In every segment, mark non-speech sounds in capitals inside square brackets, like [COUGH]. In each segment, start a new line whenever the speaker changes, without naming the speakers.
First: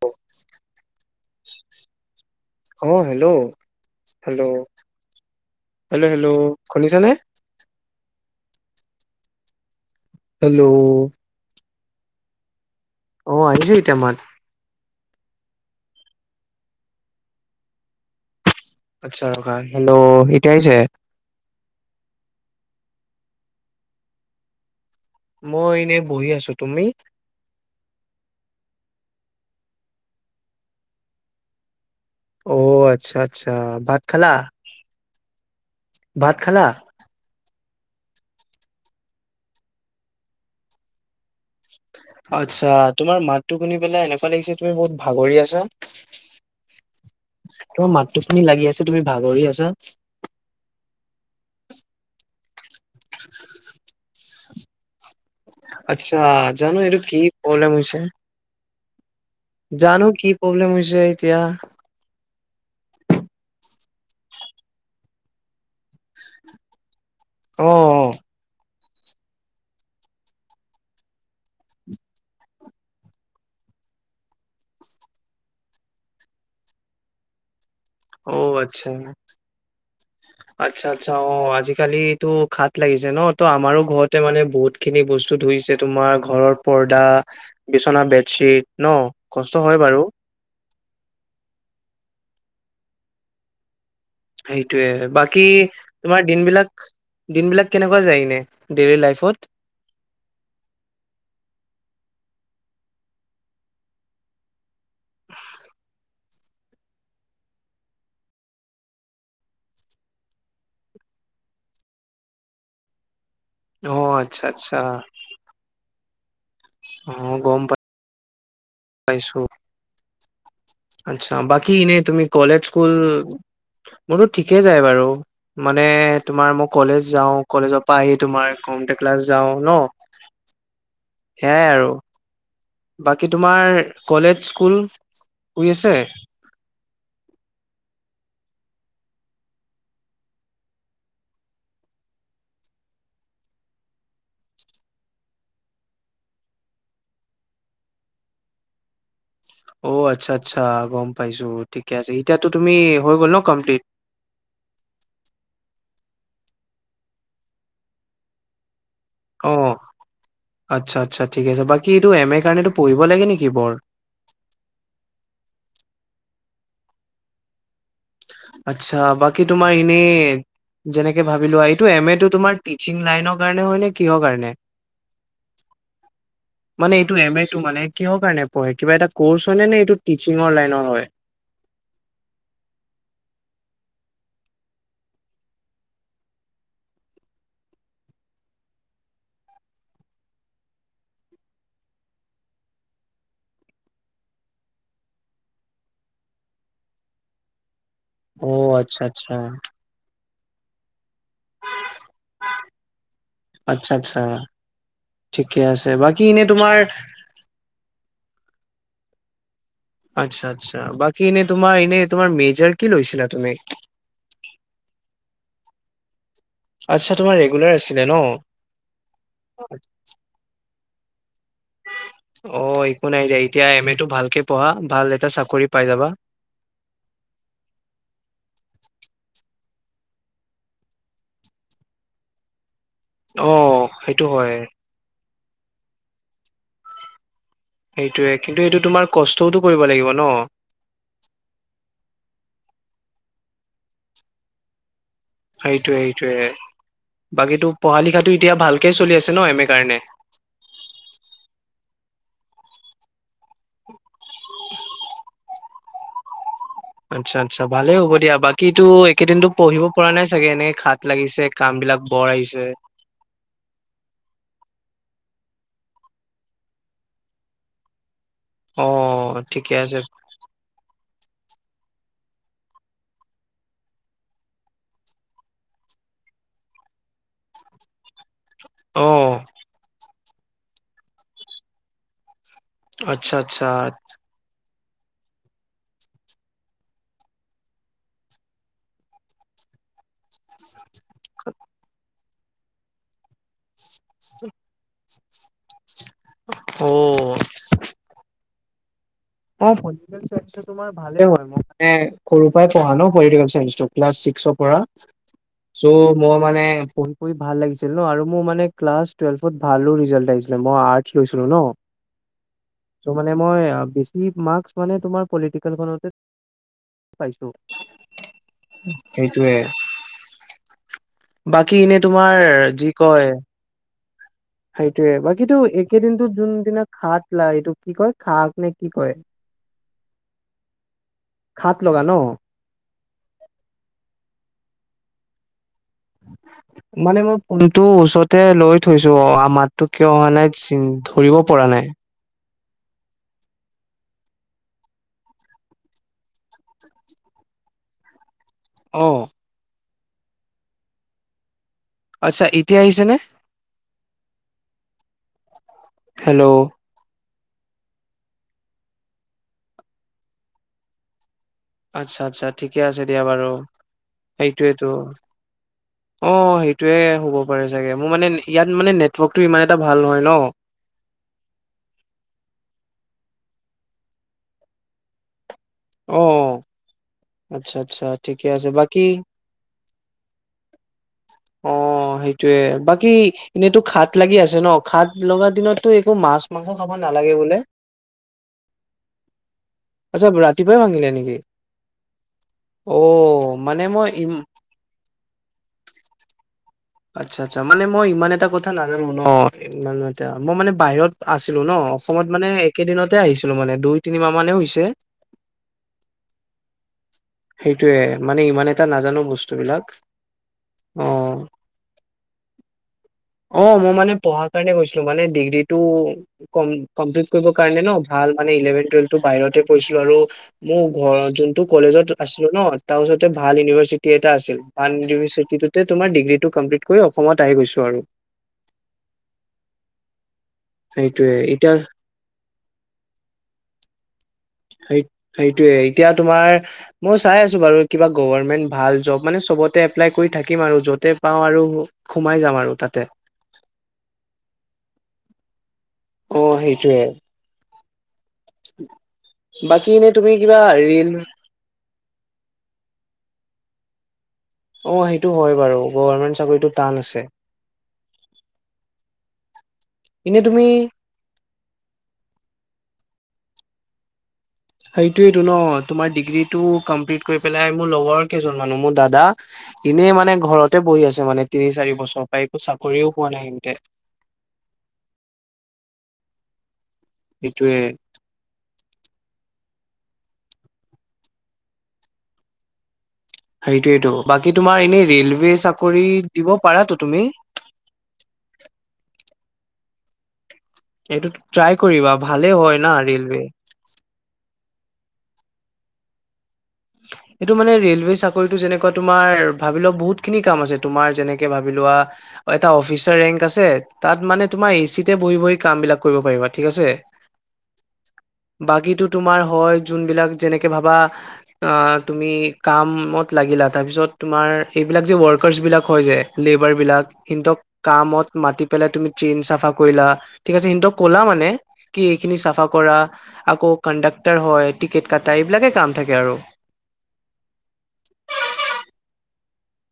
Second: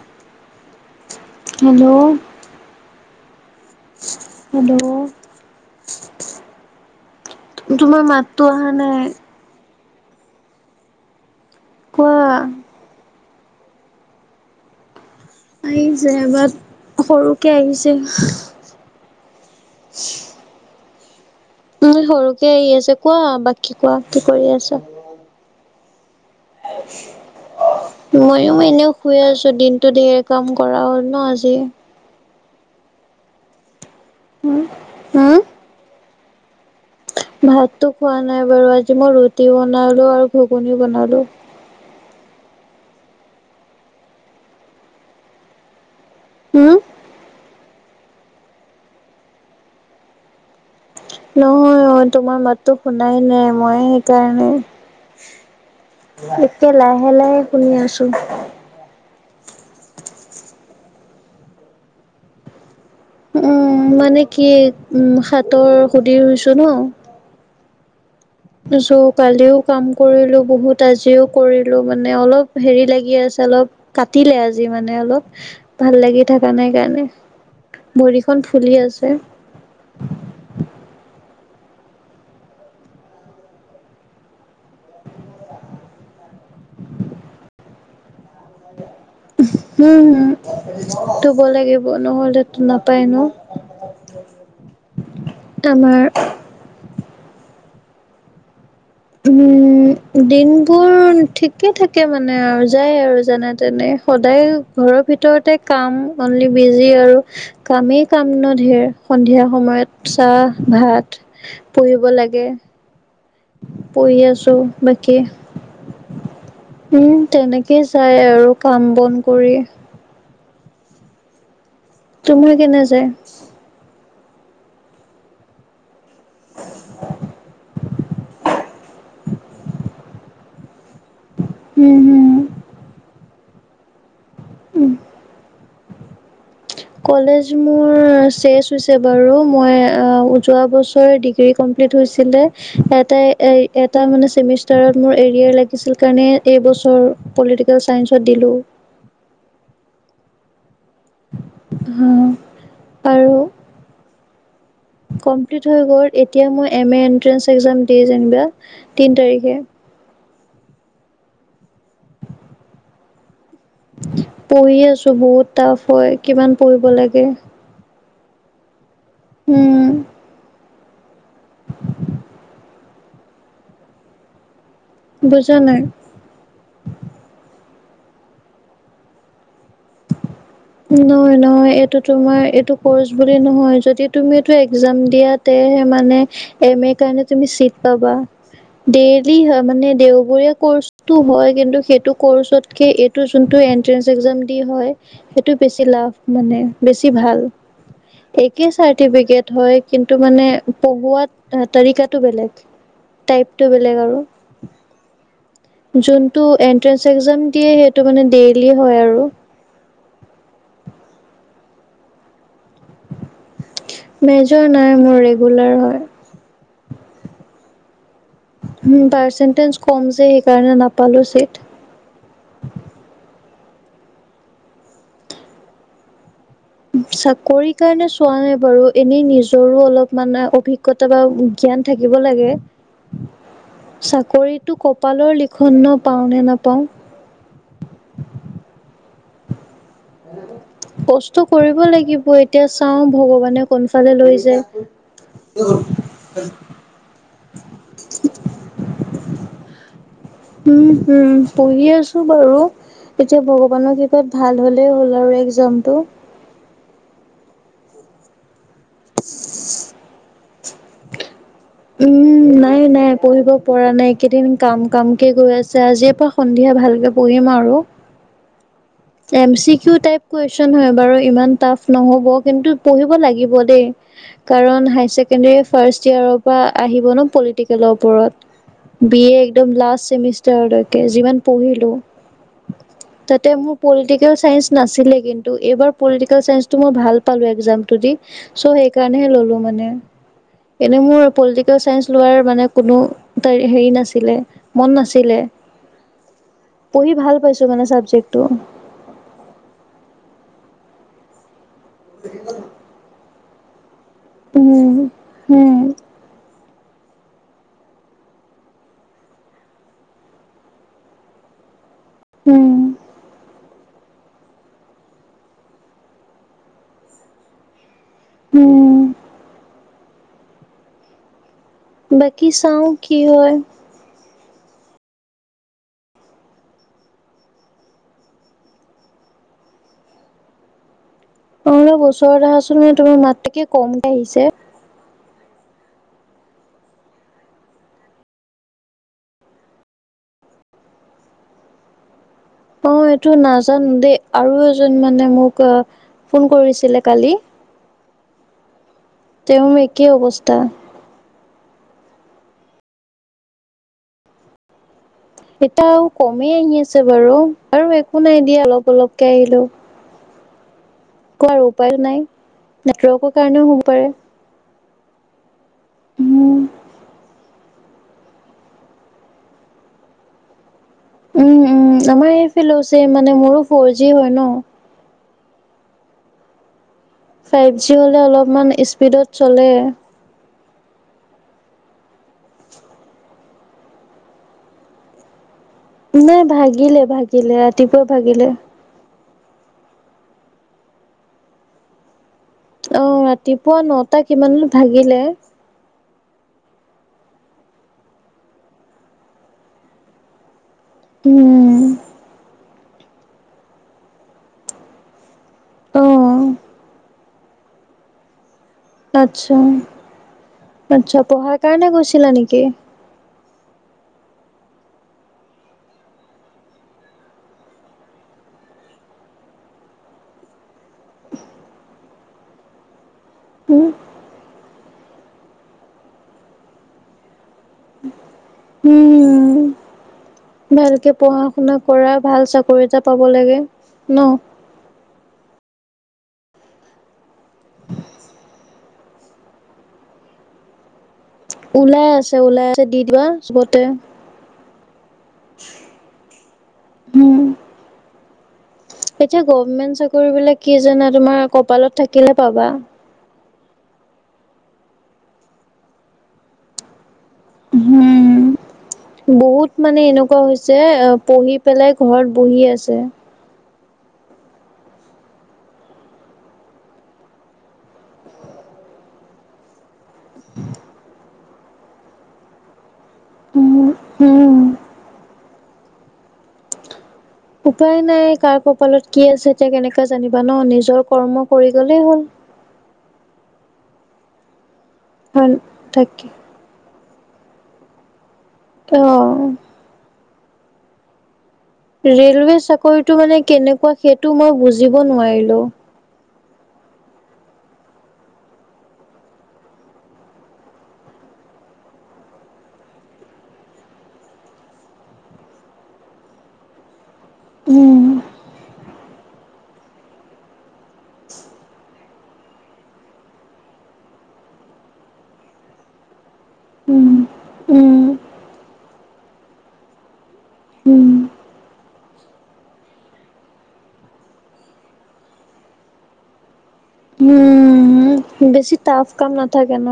অ' [UNINTELLIGIBLE]
hello
অ' hello
hello
hello hello hello শুনিছানে?
টো অহা নাই
হেল্ল'
কোৱা?
অ ' আহিছে এতিয়া মাত?
আহিছে এবাৰ সৰুকে আহিছে।
আটছা ৰখা হেল্ল' এতিয়া আহিছে?
উ সৰুকে আহি আছে কোৱা বাকী কোৱা কি কৰি আছা?
অ' এনে
ময়ো এনেও শুই আছো দিনটো ধেৰ কাম কৰা হ'ল ন আজি।
অ আচ্ছা -আচ্ছা ভাত খালা ভাত খা? লা
ভাতটো খোৱা নাই বাৰু আজি মই ৰুটি বনালো আৰু ঘুগুনি বনালো।
আত্ছা তোমাৰ মাততটো শুনি পেলাই এনেকুৱা লাগিছে তুমি বহুত ভাগৰি আছা৷
উম
তোমাৰ মাতটো শুনি লাগি আছে তুমি ভাগৰি আছা।
নহয় অ' তোমাৰ মাততো শুনাই নাই মই সেইকাৰণে
আচ্ছা
একে
জানো এইটো
লাহে
কি
-লাহে
প্ৰব্লেম
শুনি
হৈছে
আছো।
জানো কি প্ৰব্লেম হৈছে এতিয়া।
উম মানে কি উ হাতৰ সুধিৰ ৰুইছো ন'
অ -অ
চ' কালিও কাম কৰিলো বহুত আজিও কৰিলো মানে অলপ হেৰি লাগি আছে অলপ। প কাটিলে আজি মানে অলপ ভাল লাগি থকা নাই কাৰণে
অ
ভৰিখন ফুলি
আচ্ছা
আছে।
-আচ্ছা -আচ্ছা অ আজিকালি খাত লাগিছে ন ত আমাৰো ঘৰতে মানে বহুত খিনি বস্তু ধুইছে তোমাৰ ঘৰৰ পৰ্দা বিচনা বেত
হম হম ধুব লাগিব নহ'লে। নাপাই নো।
সেইটোয়ে বাকী তোমাৰ দিন বিলাক দিন বিলাক কেনেকুৱা যায়নে।
উম দিনবোৰ ঠিকে থাকে। মানে আৰু যায় আৰু যেনে তেনে সদায় ঘৰৰ ভিতৰতে কাম অনলি বিজি। কামেই কাম ন ধেৰ সন্ধিয়া সময়ত চাহ ভাত। লাগে
অ
পঢ়ি
আচ্ছা
আছো
আচ্ছা
বাকী।
অ
উম
গম
তেনেকেই যায় আৰু কাম বন
পাইছো
কৰি।
আচ্ছা বাকি ইনেই তুমি
তোমাৰ
কলেজ
কেনে
স্কুল।
যায়
মোৰতো ঠিকে যায় বাৰু মানে তোমাৰ মই কলেজ যাওঁ কলেজৰ পৰা আহি তোমাৰ। কমতে ক্লাছ যাওঁ ন সেইয়াই আৰু
উম হম
বাকী তোমাৰ কলেজ স্কুল শই আছে।
কলেজ স্কুল শেষ হৈছে বাৰো মই অঁ যোৱা বছৰে ডিগ্ৰী কম। কমপ্লিত হৈছিলে ইয়াতে এটা মানে সেমেষ্টাৰ্ত মুৰ এৰীয়াৰ লাগিচিল কাৰণে এইবছৰ পলিটিকেল চাইঞ্চত দিলো
অ আচ্ছা আচ্ছা গম পাইছো ঠিকে আছে এতিয়াতো তুমি হৈ গ'ল ন কমপ্লিট
কম্প্লিট হৈ গ' এতিয়া মই এম এ এণ্ট্ৰেঞ্চ একজাম দি যেনিবা তিনি তাৰিখে
অ' আচ্ছা আ্ছা ঠিক আছে বাকী এইটো এম এ কাৰণেত পঢ়িব লাগে নেকি? বৰ
পঢ়ি আছো বহুত টাফ হয় কিমান পঢ়িব লাগে।
আচ্ছা বাকী তোমাৰ এনে যেনেকে ভাবিলোৱা এইটো এম এ তটো তোমাৰ টিচিং লাইনৰ কাৰণে হয় নে কিহৰ কাৰণে
বুজা নাই
মানে এইটো এম এটো মানে কিহৰ কাৰণে পঢ়ে কিবা এটা কৰ্চ হয় নে নে এইটো টিচিঙৰ লাইনৰ হয়
নহয় নহয় এইটো তোমাৰ এইটো কৰ্চ বুলি নহয়। যদি তুমিটো একজাম দিয়া তেহে মানে এম এৰ কাৰণে তুমি চিট পাবা। ডেইলি হয় মানে দেওবৰীয়া কৰ্চটো হয় কিন্তু সেইটো কৰ্চতকে এইটো যোনটো বেছ। একে
অ' আচ্ছা আচ্ছা
চাৰটিফিকেট হয় কিন্তু মানে পঢ়োৱাত তালিকটো বেলেগ টাইপটো
আচ্ছা
বেলেগ
আচ্ছা
আৰু
ঠিকে আছে বাকী
এট
এনে তোমাৰ
এক দিয়ে সেই মানে ডেইলি হয় আৰু
আচ্ছা আচ্ছা বাকী এনে তোমাৰ এনে তোমাৰ মেজাৰ
মেজৰ নাই মোৰ ৰেগুলাৰ হয়।
আচ্ছা তোমাৰ ৰেগুলাৰ আছে।
পাৰ্চেন্টেজ কম যে সেইকাৰণে নাপালো চিট।
অ একো নাই দে এতিয়া এম এ টো ভালকে পঢ়া ভাল এটা চাকৰি পাই যাবা।
চাকৰি কাৰণে চোৱা নাই বাৰু এনেই নিজৰো অলপ মানে অভিজ্ঞতা বা্ জ্ঞান থাকিব লাগে
অ সেইটো হয়
চাকৰি টো কপালৰ লিক ক্ষুণ পাওঁ নে নাপাওঁ।
সেইটোয়ে কিন্তু এইটো তোমাৰ কষ্টতো
কষ্ট কৰিব লাগিব এতিয়া চাওঁ ভগৱানে কোনফালে লৈ যায়।
সেইটোৱে সেইটোৱে বাকীটো পঢ়া লিখাতো এতিয়া ভালকে চলি আছে ন এম এ কাৰণে?
উম হম পঢ়ি আছো বাৰু। এতিয়া ভগৱানৰ কৃপাত ভাল হলেই হ'ল আৰু একজামটো।
আচ্ছা, আচ্ছা ভালে হ'ব দিয়া। বাকী একেদিনটো পঢ়িব পৰা নাই চাগে? এনেকই খাত লাগিছে। কাম বিলাক বৰ
উম,
আহিছে
নাই, নাই। পঢ়িব পৰা নাই। কেইদিন কাম কামকে গৈ আছে। আজি পৰা সন্ধিয়া ভালকে পঢ়িম আৰু।
অ
এম চি
ঠিকে
কিউ
আছে
টাইপ কুৱেশন হয় বাৰু। ইমান তাফ নহব, কিন্তু পহিব লাগিব দেই কাৰণ হাই ছেকেণ্ডাৰী ফাৰ্ষ্ট ইয়াৰ পৰা আহিব ন পলিটিকেলৰ ওপৰত?
অ
বি এ একদম লাষ্ট চেমিষ্টাৰলৈকে যিমান পঢ়িলো
আচ্ছা, আচ্ছা।
পলিটিকেল চাইঞ্চ নাছিলে। কিন্তু এইবাৰ পলিটিকেল চাইন্সটো মই ভাল পালোঁ এক্সামটো দি। চ সেইকাৰণেহে ললো মই। মানে
[INAUDIBLE]
এনে মোৰ পলিটিকেল চাইন্স লোৱাৰ মানে কোনো ত হেৰি নাছিলে, মন নাছিলে। লে।
অ
পঢ়ি ভাল পাইছো মানে চাবজেক্টটো।
অ পলিটিকেল চাইন্সটো তোমাৰ ভালে হল। মই মানে সৰুৰ পৰা পঢ়া ন পলেটিকেল চাইন্স। ক্লাছ ছিক্সৰ পৰা।
উম, উম,
চ' মই মানে পঢ়ি পঢ়ি ভাল লাগিছিল ন আৰু মোৰ মানে ক্লাছ টুৱেল্ভত ভালো ৰিজাল্ট আহিছিলে। মই আৰ্টচ লৈছিলো ন।
উম,
ত' মানে মই চি মাৰ্কচ মানে তোমাৰ পলিটিকেলখনতে পাইছোঁ।
উম।
সেইটোৱে। বাকী এনে তোমাৰ
বাকী চাও
যি
কি
কয়।
হয়
সেইটোৱে, বাকীটো একেদিনতো যোনদিনা খাট লাগে, এইটো কি কয় খাট নে কি কয়? [INAUDIBLE] খাত লগা
অলপ ওচৰত
ন
আহাচোন। তোমাৰ মাতটো একে কমকে আহিছে।
[UNINTELLIGIBLE] মানে মই ফোনটো ওচৰতে লৈ থৈছো। অ আ মাতটো কিয় অহা নাই ধৰিব পৰা নাই। [UNINTELLIGIBLE]
অ এইটো নাজানো দেই আৰু এজন মানে মোক অ ফোন কৰিছিলে কালি
[UNINTELLIGIBLE] অ
তেওঁ একেই অৱস্থা।
আচ্ছা ইতিয়া আহিছেনে?
এতিয়া আৰু কমেই আহি আছে বাৰু। বাৰু একো নাই দিয়া অলপ অলপকে আহিলেও।
আচ্ছা, আচ্ছা ঠিকে আছে দিয়া
নেটৱৰ্কৰ
বাৰু।
কাৰণেও হ'ব পাৰে
এই সেইটোৱেটো। অ
উম
সেইটোৱে হব। পাৰে ছাগে। মোৰ মানে ইয়াত মানে নেটৱৰ্কটো ইমান এটা ভাল নহয় ন।
উম, উম আমাৰ এইফিল হৈছে। মানে মোৰো ফৰ জি হয় ন।
অ,
ফাইভ
আচ্ছা,
জি
আচ্ছা।
হ'লে
ঠিকে
অলপমান
আছে, বাকী
স্পীডত চলে
অ সেইটোৱে বাকী এনেইতো খাত লাগি আছে ন? খাত লগা দিনত তো একো মাছ
নাই
মাংস খাব
ভাগিলে
নালাগে
ভাগিলে
বোলে?
ৰাতিপুৱা ভাগিলে
আচ্ছা, ৰাতিপুৱাই ভাঙিলে নেকি?
অ, ৰাতিপুৱা
মানে মই
নটা
ই
কিমান মানত ভাগিলে।
আচ্ছা, আচ্ছা। মানে মই ইমান এটা কথা নাজানো ন। ইমান এ মই মানে বাহিৰত আছিলো ন,
উম।
অসমত মানে কেইদিনতে আহিছিলো, মানে দুই তিনিমাহ মানহে হৈছে।
অ',
সেইটোৱে মানে ইমানে এটা নাজানো বস্তু
আচ্ছা,
বিলাক, অ।
আচ্ছা পঢ়াৰ কাৰণে গৈছিলা নেকি?
অ মই মানে পঢ়াৰ কাৰণে গৈছিলো মানে ডিগ্ৰীটো ক কমপ্লিট কৰিব কাৰণে ন ভাল। ভাল মানে ইলেভেন টুৱেলভটো বাহিৰতে পৰিছিলো আৰু মোৰ ঘ যোনটো কলেজত আছিলো ন তা ওচৰত। ভাল
উম,
ইউনিভাৰ্চিটি এটা আছিল ভাল ইভাৰ্চিটিতে তোমাৰ ডিগ্ৰীটো কমপ্লিট কৰি অসমত আহি গৈছো আৰু।
উম, ভালকে
সেইটোয়ে
পঢ়া
এতিয়া
শুনা কৰা ভাল চাকৰি এটা পাব লাগে ন।
সেই সেইটোয়ে এতিয়া তোমাৰ মই চাই আছো বাৰু কিবা গভৰ্মেন্ট ভাল জব মানে। চবতে এপ্লাই কৰি থাকিম আৰু য'তে। পাওঁ আৰু
ওলাই আছে
সোমাই যাম
ওলাই
আৰু
আছে দি
তাতে।
দিবা চবতে।
অহ সেইটোৱে।
উম, এতিয়া গভমেন্ট
এনে
চাকৰি
তুমি কিবা
বিলাক কি
ৰিল
জানা তোমাৰ কপালত থাকিলে পাবা।
অ সেইটো হয় বাৰু গভমেন্ট চাকৰিটো টান আছে।
উম, বহুত মানে
এনে
এনেকুৱা
তুমি
হৈছে পঢ়ি পেলাই ঘৰত বহি আছে।
সেইটোটো ন তোমাৰ ডিগ্ৰীটো কমপ্লিট কৰি পেলাই মোৰ লগৰ কেইজন মানু মোৰ দাদা। এনেই মানে ঘৰতে বহি আছে মানে তিনি চাৰি বছৰৰ পৰা একো চাকৰিও পোৱা নাই সিহতে।
উম, উম।
সেইটোয়ে
উপায় নাই কাৰ কপালত কি আছে। এতিয়া কেনেকে জানিবা ন নিজৰ কৰ্ম কৰি গলেই হ'ল।
সেইটোয়েইটো বাকী তোমাৰ এনে
হয়
ৰেলৱে চাকৰি
তাকে
দিব পাৰাটো তুমি।
আহ
এইটো ট্ৰাই কৰিবা ভালে
ৰে'লৱে
হয় না
চাকৰিটো মানে
ৰেলৱে
কেনেকুৱা সেইটো মই বুজিব নোৱাৰিলো?
এইটো মানে ৰেলৱে চাকৰিতটো যেনেকুৱা তোমাৰ ভাবি লও বহুত খিনি কাম আছে তোমাৰ যেনেকে ভাবি লও লোৱা, এটা অফিচাৰ ৰেংক আছে তাত মানে তোমাৰ এ চিটে বহি বহি কাম বিলাক কৰিব পাৰিবা ঠিক আছে? যে
উম
বাকীতো তোমাৰ হয় যোনবিলাক যেনেকে ভাবা অ তুমি কামত লাগিলা তাৰপিছত তোমাৰ এইবিলাক যে ৱৰ্কাৰছ বিলাক হয় যে লিভ এবিলাক
উম,
সিনতক
উম,
কামত মাতি পেলাই তুমি ট্ৰেইন চাফা কৰিলা ঠিক আছে। সিনতক
উম।
ক'লা মানে কি এইখিনি চাফা কৰা আকৌ কণ্ডাক্টাৰ হয়, টিকেট কটা এইবিলাকে কাম থাকে আৰু।
উম, বেছি টাফ কাম নাথাকে ন?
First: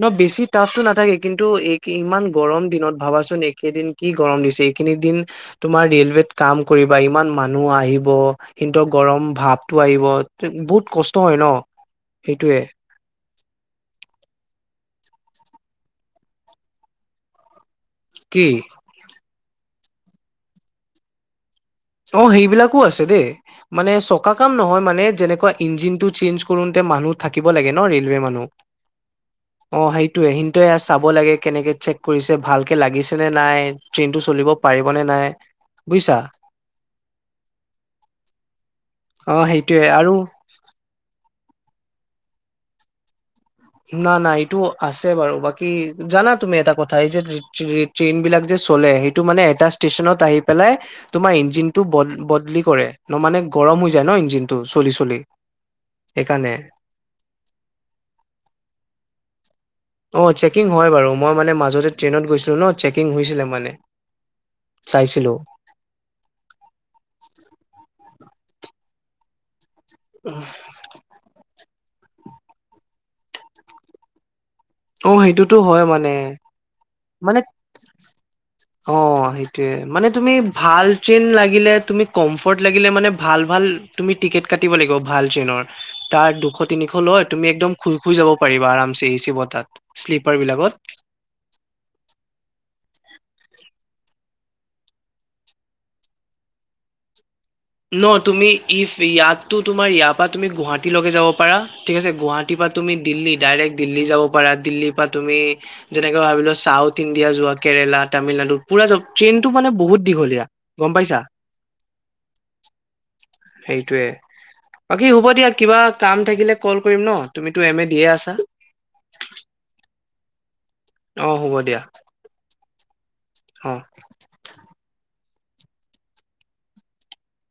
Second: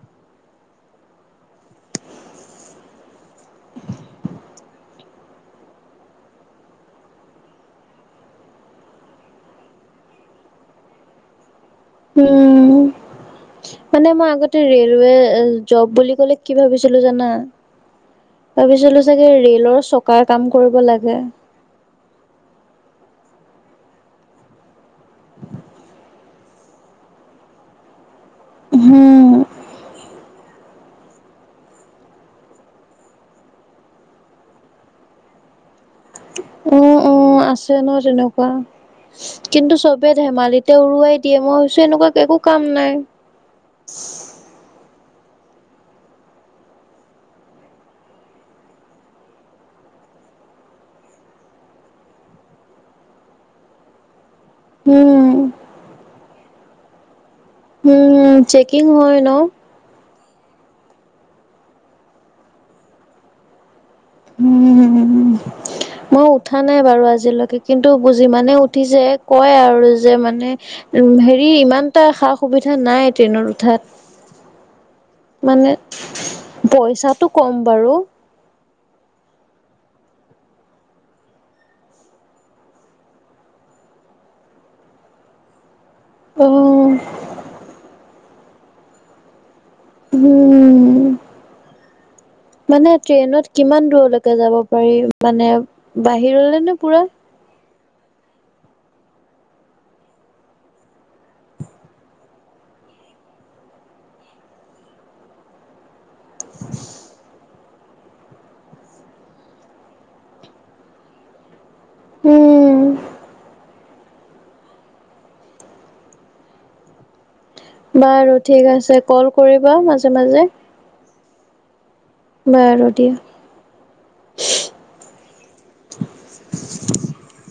ন বেছি টাফটো নাথাকে কিন্তু এই ইমান গৰম দিনত ভাবাচোন একেদিন কি গৰম দিছ- তোমাৰ ৰে'লৱেত কাম কৰিবা ইমান মানুহ আহিব কিন্তু গৰম ভাব টো আহিব বহুত কষ্ট হয় ন সেইটোৱে।
উম, মানে মই আগতে ৰেলৱে জব বুলি ক'লে কি ভাবিছিলো জানা?
কি
ভাবিছিলো চাগে ৰে'লৰ চকাৰ কাম কৰিব লাগে।
অ সেইবিলাকো আছে দেই মানে চকা কাম নহয় মানে, যেনেকুৱা ইঞ্জিনটো চেঞ্জ কৰোতে মানুহ থাকিব লাগে ন ৰে'লৱে মানুহ‌।
উম,
অ সেইটোৱে এ চাব লাগে কেনেকে চেক কৰিছে ভালকে লাগিছে নে নাই ট্ৰেইনটো চলিব পাৰিব'নে নাই? বুজিছা?
উম, উম, আছে ন তেনেকুৱা
অ
কিন্তু
সেইটোয়ে
চবে
আৰু
ধেমালিতে উৰুৱাই দিয়ে মই ভাবিছো এনেকুৱা একো কাম নাই।
নাই নাই এইটো আছে বাৰু। বাকী জানা তুমি এটা কথা এই যে ট্ৰেইন বিলাক যে চলে সেইটো মানে এটা ষ্টেচনত আহিব তোমাৰ ইঞ্জীনতো বদ বদলি কৰে। মানে গৰম হৈ যায় ন ইঞ্জীনতো টো চলি চলি
উম
সেইকাৰণে।
উম চেকিং হয় ন?
অ চেকিং হয় বাৰু মই মানে মাজতে ট্ৰেইনত গৈছিলো ন চেকিং হৈছিলে মানে।
উম
চাইছিলো
মই উঠা নাই বাৰু আজিলৈকে কিন্তু বুজি মানে উঠিছে কয় আৰু যে মানে উ হেৰি ইমান এটা সা- সুবিধা নাই ট্ৰেইনত উঠাত।
অ সেইটোতো হয় মানে
পইছাটো
মানে
ক'ম বাৰু।
অ সেইটোয়ে মানে তুমি ভাল চেন লাগিলে তুমি কমফৰ্ট লাগিলে মানে ভাল ভাল ভাল তুমি টিকেট কাটিব লাগিব ভাল ট্ৰেইনৰ। তাৰ
অ
দুশ তিনিশ লয় তুমি একদম শুই শুই যাব পাৰিবা আৰামচে এি ছি বতা'ত শ্লীপাৰ
উম
বিলাকত।
মানে ট্ৰেইনত কিমান দূৰলৈকে যাব পাৰি মানে বাহিৰলে নে পুৰা?
ন তুমি ইফ ইয়াতো তোমাৰ ইয়াৰ পৰা তুমি গুৱাহাটী লগকে যাব পাৰা ঠিক আছে গুৱাহাটীৰ পৰা তুমি দিল্লী ডাইৰেক্ট দিল্লী যাব পাৰা দিল্লীৰ পৰা তুমি যেনেকে ভাবিলো চাউথ ইণ্ডিয়া যোৱা কেৰেলা তামিলনাডু পুৰা যাব ট্ৰেইনতটো মানে বহুত দীঘলীয়া গম পাইছা?
উম
সেইটোৱে বাকী হব দিয়া, কিবা কাম থাকিলে কল কৰিম ন? তুমিতো এম এ দিয়ে আছা
বাৰু ঠিক আছে কল কৰিবা মাজে মাজে।
অ হ'ব দিয়া।
বাৰো দিয়া।
হ।
[INAUDIBLE]